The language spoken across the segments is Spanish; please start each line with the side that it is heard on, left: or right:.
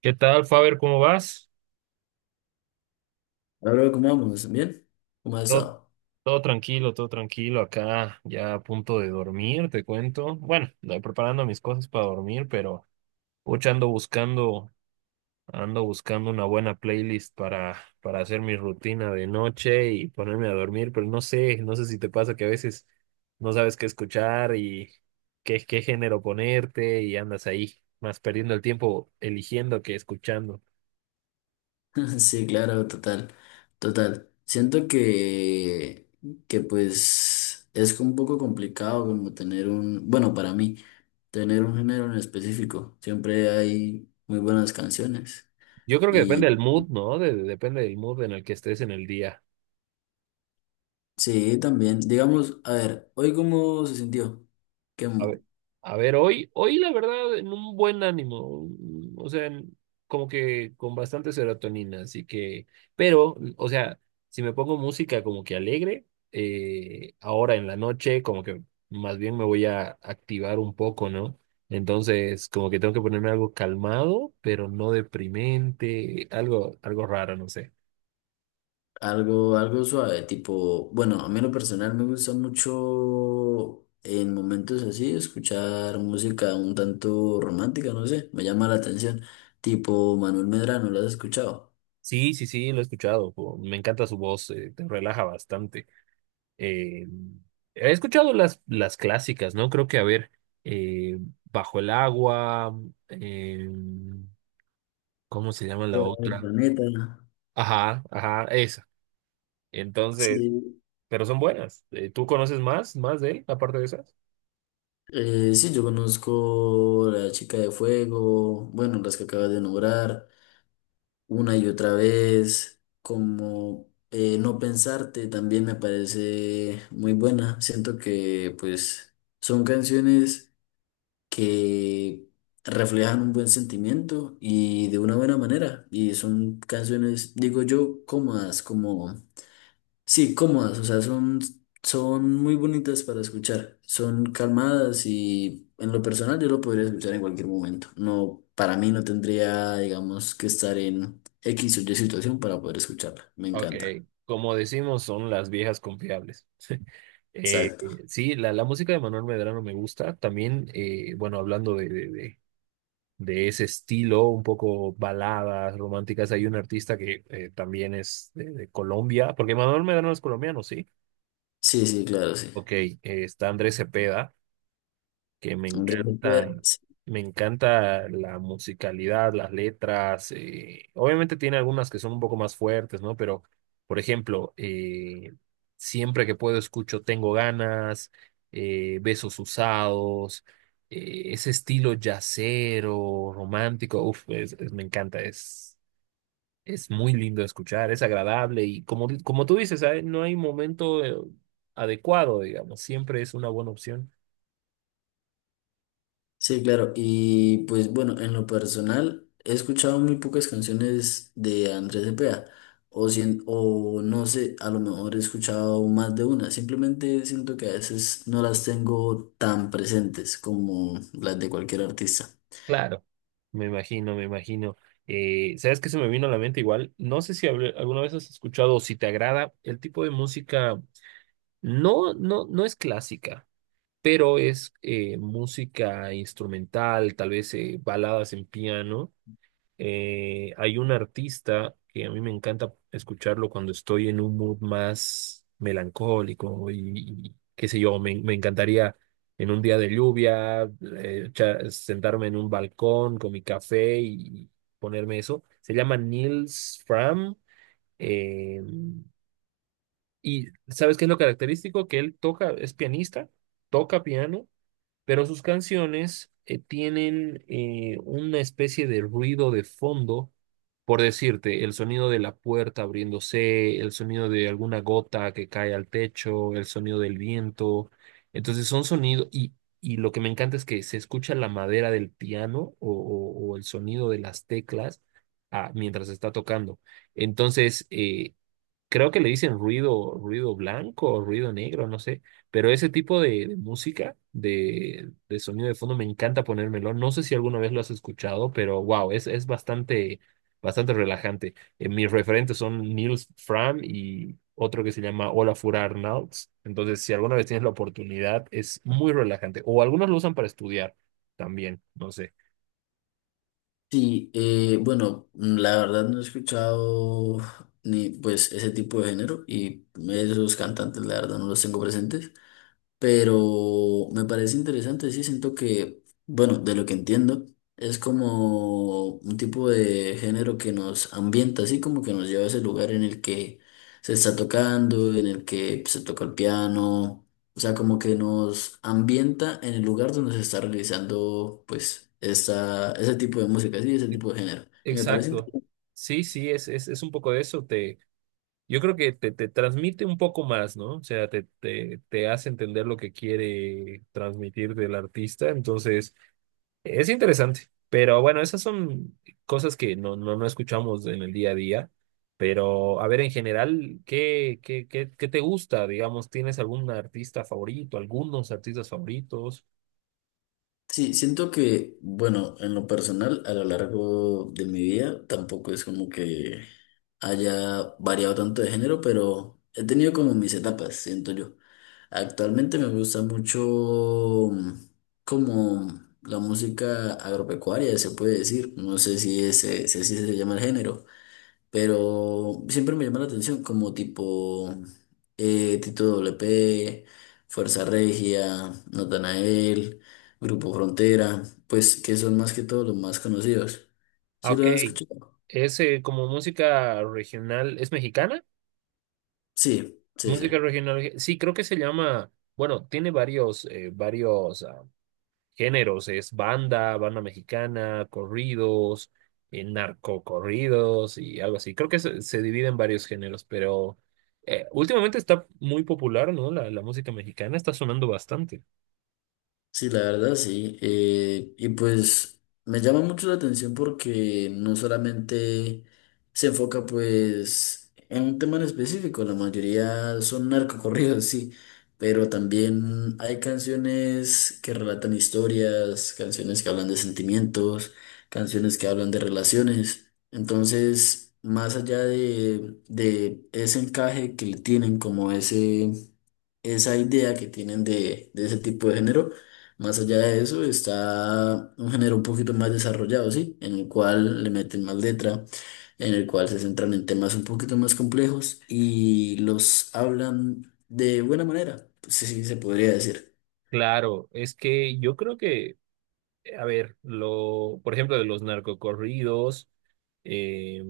right: ¿Qué tal, Faber? ¿Cómo vas?
left: Hola, bro, ¿cómo vamos? ¿Bien? ¿Cómo has
right: Todo,
left: estado?
right: todo tranquilo, todo tranquilo. Acá ya a punto de dormir, te cuento. Bueno, estoy preparando mis cosas para dormir, pero pucha, ando buscando una buena playlist para hacer mi rutina de noche y ponerme a dormir, pero no sé, no sé si te pasa que a veces no sabes qué escuchar y qué género ponerte y andas ahí más perdiendo el tiempo eligiendo que escuchando.
left: Sí, claro, total, total. Siento que pues es un poco complicado como tener bueno, para mí, tener un género en específico. Siempre hay muy buenas canciones.
right: Yo creo que depende
left: Y
right: del mood, ¿no? Depende del mood en el que estés en el día.
left: sí, también, digamos, a ver, ¿hoy cómo se sintió? ¿Qué,
right: A ver, a ver, hoy, hoy la verdad, en un buen ánimo, o sea, como que con bastante serotonina, así que, pero, o sea, si me pongo música como que alegre, ahora en la noche, como que más bien me voy a activar un poco, ¿no? Entonces, como que tengo que ponerme algo calmado, pero no deprimente, algo, algo raro, no sé.
left: Algo, algo suave, tipo, bueno, a mí en lo personal me gusta mucho en momentos así escuchar música un tanto romántica, no sé, me llama la atención, tipo Manuel Medrano, ¿lo has escuchado?
right: Sí, sí, sí, lo he escuchado, po, me encanta su voz, te relaja bastante. Eh, He escuchado las clásicas, ¿no? Creo que, a ver, eh, Bajo el agua, eh, ¿cómo se llama la
left: Fuera del
right: otra?
left: planeta.
right: Ajá, ajá, esa. Entonces,
left: Sí,
right: pero son buenas. ¿Tú conoces más, más de él, aparte de esas?
left: sí, yo conozco La Chica de Fuego, bueno, las que acabas de nombrar, una y otra vez, como No Pensarte también me parece muy buena, siento que pues son canciones que reflejan un buen sentimiento y de una buena manera. Y son canciones, digo yo, cómodas, como, sí, cómodas, o sea, son, son muy bonitas para escuchar, son calmadas y en lo personal yo lo podría escuchar en cualquier momento. No, para mí no tendría, digamos, que estar en X o Y situación para poder escucharla. Me
right: Ok,
left: encanta.
right: como decimos, son las viejas confiables.
left: Exacto.
right: Sí, la música de Manuel Medrano me gusta. También, bueno, hablando de ese estilo, un poco baladas románticas. Hay un artista que también es de Colombia, porque Manuel Medrano es colombiano, ¿sí?
left: Sí, sí, claro, sí.
right: Ok, está Andrés Cepeda, que
left: Andrés.
right: me encanta la musicalidad, las letras. Eh, obviamente tiene algunas que son un poco más fuertes, ¿no? Pero, por ejemplo, siempre que puedo escucho Tengo ganas, Besos usados, ese estilo yacero, romántico, uf, me encanta, es... Es muy lindo de escuchar, es agradable y como, como tú dices, ¿sabes? No hay momento adecuado, digamos, siempre es una buena opción.
left: Sí, claro. Y pues bueno, en lo personal, he escuchado muy pocas canciones de Andrés Cepeda. O no sé, a lo mejor he escuchado más de una. Simplemente siento que a veces no las tengo tan presentes como las de cualquier artista.
right: Claro, me imagino, me imagino. ¿Sabes qué se me vino a la mente igual? No sé si alguna vez has escuchado o si te agrada el tipo de música, no, no, no es clásica, pero es música instrumental, tal vez baladas en piano. Hay un artista que a mí me encanta escucharlo cuando estoy en un mood más melancólico y qué sé yo, me encantaría en un día de lluvia sentarme en un balcón con mi café y ponerme eso. Se llama Nils Fram. eh, y ¿sabes qué es lo característico? Que él toca, es pianista, toca piano, pero sus canciones tienen una especie de ruido de fondo, por decirte, el sonido de la puerta abriéndose, el sonido de alguna gota que cae al techo, el sonido del viento. Entonces son sonidos y lo que me encanta es que se escucha la madera del piano o el sonido de las teclas mientras está tocando. Entonces, creo que le dicen ruido, ruido blanco o ruido negro, no sé, pero ese tipo de música, de sonido de fondo, me encanta ponérmelo. No sé si alguna vez lo has escuchado, pero wow, es bastante, bastante relajante. Mis referentes son Niels Fram y otro que se llama Olafur Arnalds. Entonces, si alguna vez tienes la oportunidad, es muy relajante. O algunos lo usan para estudiar también, no sé.
left: Sí, bueno, la verdad no he escuchado ni pues ese tipo de género y esos cantantes la verdad no los tengo presentes. Pero me parece interesante, sí, siento que, bueno, de lo que entiendo, es como un tipo de género que nos ambienta, así como que nos lleva a ese lugar en el que se está tocando, en el que se toca el piano, o sea, como que nos ambienta en el lugar donde se está realizando, pues, esa, ese tipo de música, sí, ese tipo de género. Y me parece
right: Exacto.
left: interesante.
right: Sí, sí, es un poco de eso. Yo creo que te transmite un poco más, ¿no? O sea, te hace entender lo que quiere transmitir del artista. Entonces, es interesante. Pero bueno, esas son cosas que no, no, no escuchamos en el día a día. Pero, a ver, en general, qué te gusta? Digamos, ¿tienes algún artista favorito, algunos artistas favoritos?
left: Sí, siento que, bueno, en lo personal, a lo largo de mi vida, tampoco es como que haya variado tanto de género, pero he tenido como mis etapas, siento yo. Actualmente me gusta mucho mm, como la música agropecuaria, se puede decir. No sé si ese, si así se llama el género, pero siempre me llama la atención como tipo Tito doble P, Fuerza Regia, Natanael, Grupo Frontera, pues que son más que todo los más conocidos.
right: Ah,
left: ¿Sí
right: ok.
left: lo has escuchado?
right: ¿Es como música regional? ¿Es mexicana?
left: Sí, sí,
right: Música
left: sí.
right: regional. Sí, creo que se llama. Bueno, tiene varios, varios. Ah, géneros, es banda, banda mexicana, corridos, narcocorridos y algo así. Creo que se divide en varios géneros, pero últimamente está muy popular, ¿no? La música mexicana está sonando bastante.
left: Sí, la verdad, sí. Y pues me llama mucho la atención porque no solamente se enfoca pues en un tema en específico, la mayoría son narcocorridos, sí, pero también hay canciones que relatan historias, canciones que hablan de sentimientos, canciones que hablan de relaciones. Entonces, más allá de ese encaje que le tienen como ese esa idea que tienen de ese tipo de género. Más allá de eso, está un género un poquito más desarrollado, ¿sí? En el cual le meten más letra, en el cual se centran en temas un poquito más complejos y los hablan de buena manera, pues sí, se podría decir.
right: Claro, es que yo creo que, a ver, lo, por ejemplo, de los narcocorridos, eh,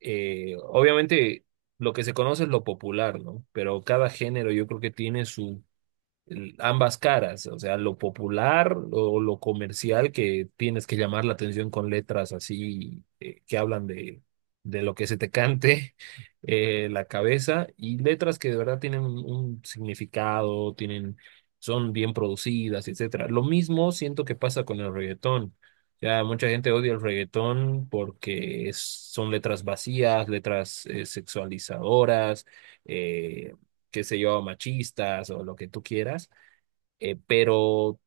right: obviamente lo que se conoce es lo popular, ¿no? Pero cada género yo creo que tiene su ambas caras, o sea, lo popular o lo comercial que tienes que llamar la atención con letras así que hablan de lo que se te cante la cabeza y letras que de verdad tienen un significado, tienen, son bien producidas, etcétera. Lo mismo siento que pasa con el reggaetón. Ya mucha gente odia el reggaetón porque son letras vacías, letras sexualizadoras, eh, qué sé yo, machistas o lo que tú quieras, pero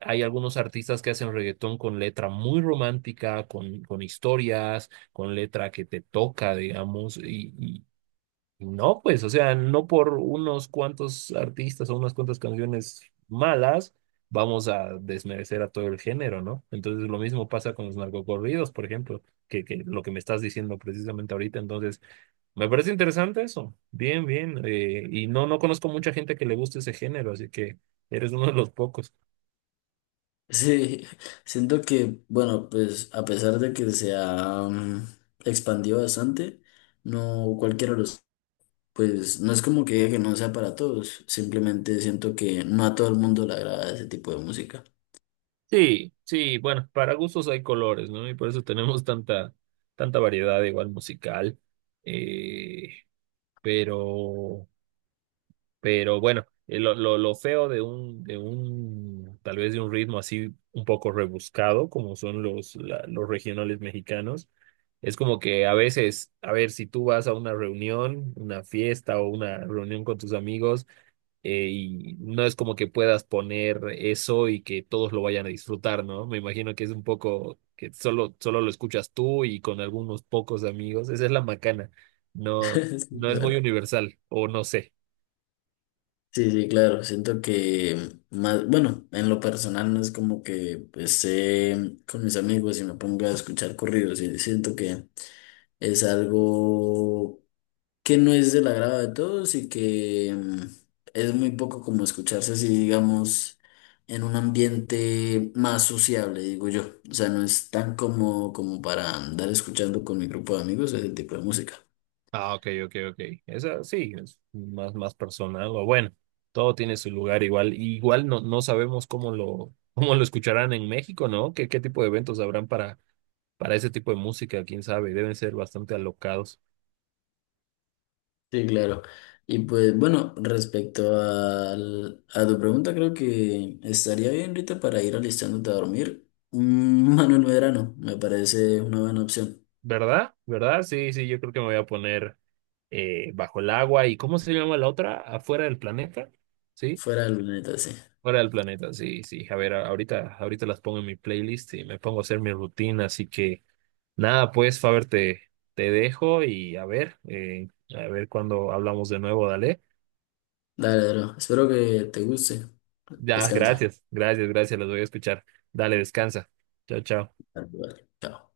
right: hay algunos artistas que hacen reggaetón con letra muy romántica, con historias, con letra que te toca, digamos, y no, pues, o sea, no por unos cuantos artistas o unas cuantas canciones malas vamos a desmerecer a todo el género, ¿no? Entonces lo mismo pasa con los narcocorridos, por ejemplo, que lo que me estás diciendo precisamente ahorita, entonces me parece interesante eso, bien, bien, y no, no conozco mucha gente que le guste ese género, así que eres uno de los pocos.
left: Sí, siento que, bueno, pues a pesar de que se ha expandido bastante, no cualquiera lo. Pues no es como que diga que no sea para todos, simplemente siento que no a todo el mundo le agrada ese tipo de música.
right: Sí, sí, bueno, para gustos hay colores, ¿no? Y por eso tenemos tanta, tanta variedad igual musical. Eh, pero, pero bueno, lo feo tal vez de un ritmo así un poco rebuscado, como son los, los regionales mexicanos, es como que a veces, a ver, si tú vas a una reunión, una fiesta o una reunión con tus amigos, y no es como que puedas poner eso y que todos lo vayan a disfrutar, ¿no? Me imagino que es un poco que solo, solo lo escuchas tú y con algunos pocos amigos. Esa es la macana. No,
left: Sí,
right: no es
left: claro.
right: muy universal, o no sé.
left: Sí, sí, claro, siento que más, bueno, en lo personal no es como que pues, esté con mis amigos y me ponga a escuchar corridos, y siento que es algo que no es del agrado de todos y que es muy poco como escucharse así, digamos, en un ambiente más sociable, digo yo. O sea, no es tan como, para andar escuchando con mi grupo de amigos ese tipo de música.
right: Ah, ok, ok, ok. Esa sí, es más, más personal. O bueno, todo tiene su lugar igual. Y igual no, no sabemos cómo lo, cómo lo escucharán en México, ¿no? Qué tipo de eventos habrán para ese tipo de música? ¿Quién sabe? Deben ser bastante alocados.
left: Sí, claro. Y pues bueno, respecto a tu pregunta, creo que estaría bien, Rita, para ir alistándote a dormir. Manuel Medrano, me parece una buena opción.
right: ¿Verdad? ¿Verdad? Sí, sí, yo creo que me voy a poner bajo el agua. ¿Y cómo se llama la otra? ¿Afuera del planeta? ¿Sí?
left: Fuera del planeta, sí.
right: Fuera del planeta, sí, sí. A ver, ahorita, ahorita las pongo en mi playlist y me pongo a hacer mi rutina. Así que nada, pues, Faber, te dejo y a ver cuando hablamos de nuevo, dale.
left: Dale, bro. Espero que te guste.
right: Ya,
left: Descansa.
right: gracias, gracias, gracias, los voy a escuchar. Dale, descansa. Chao, chao.
left: Tal cual. Chao.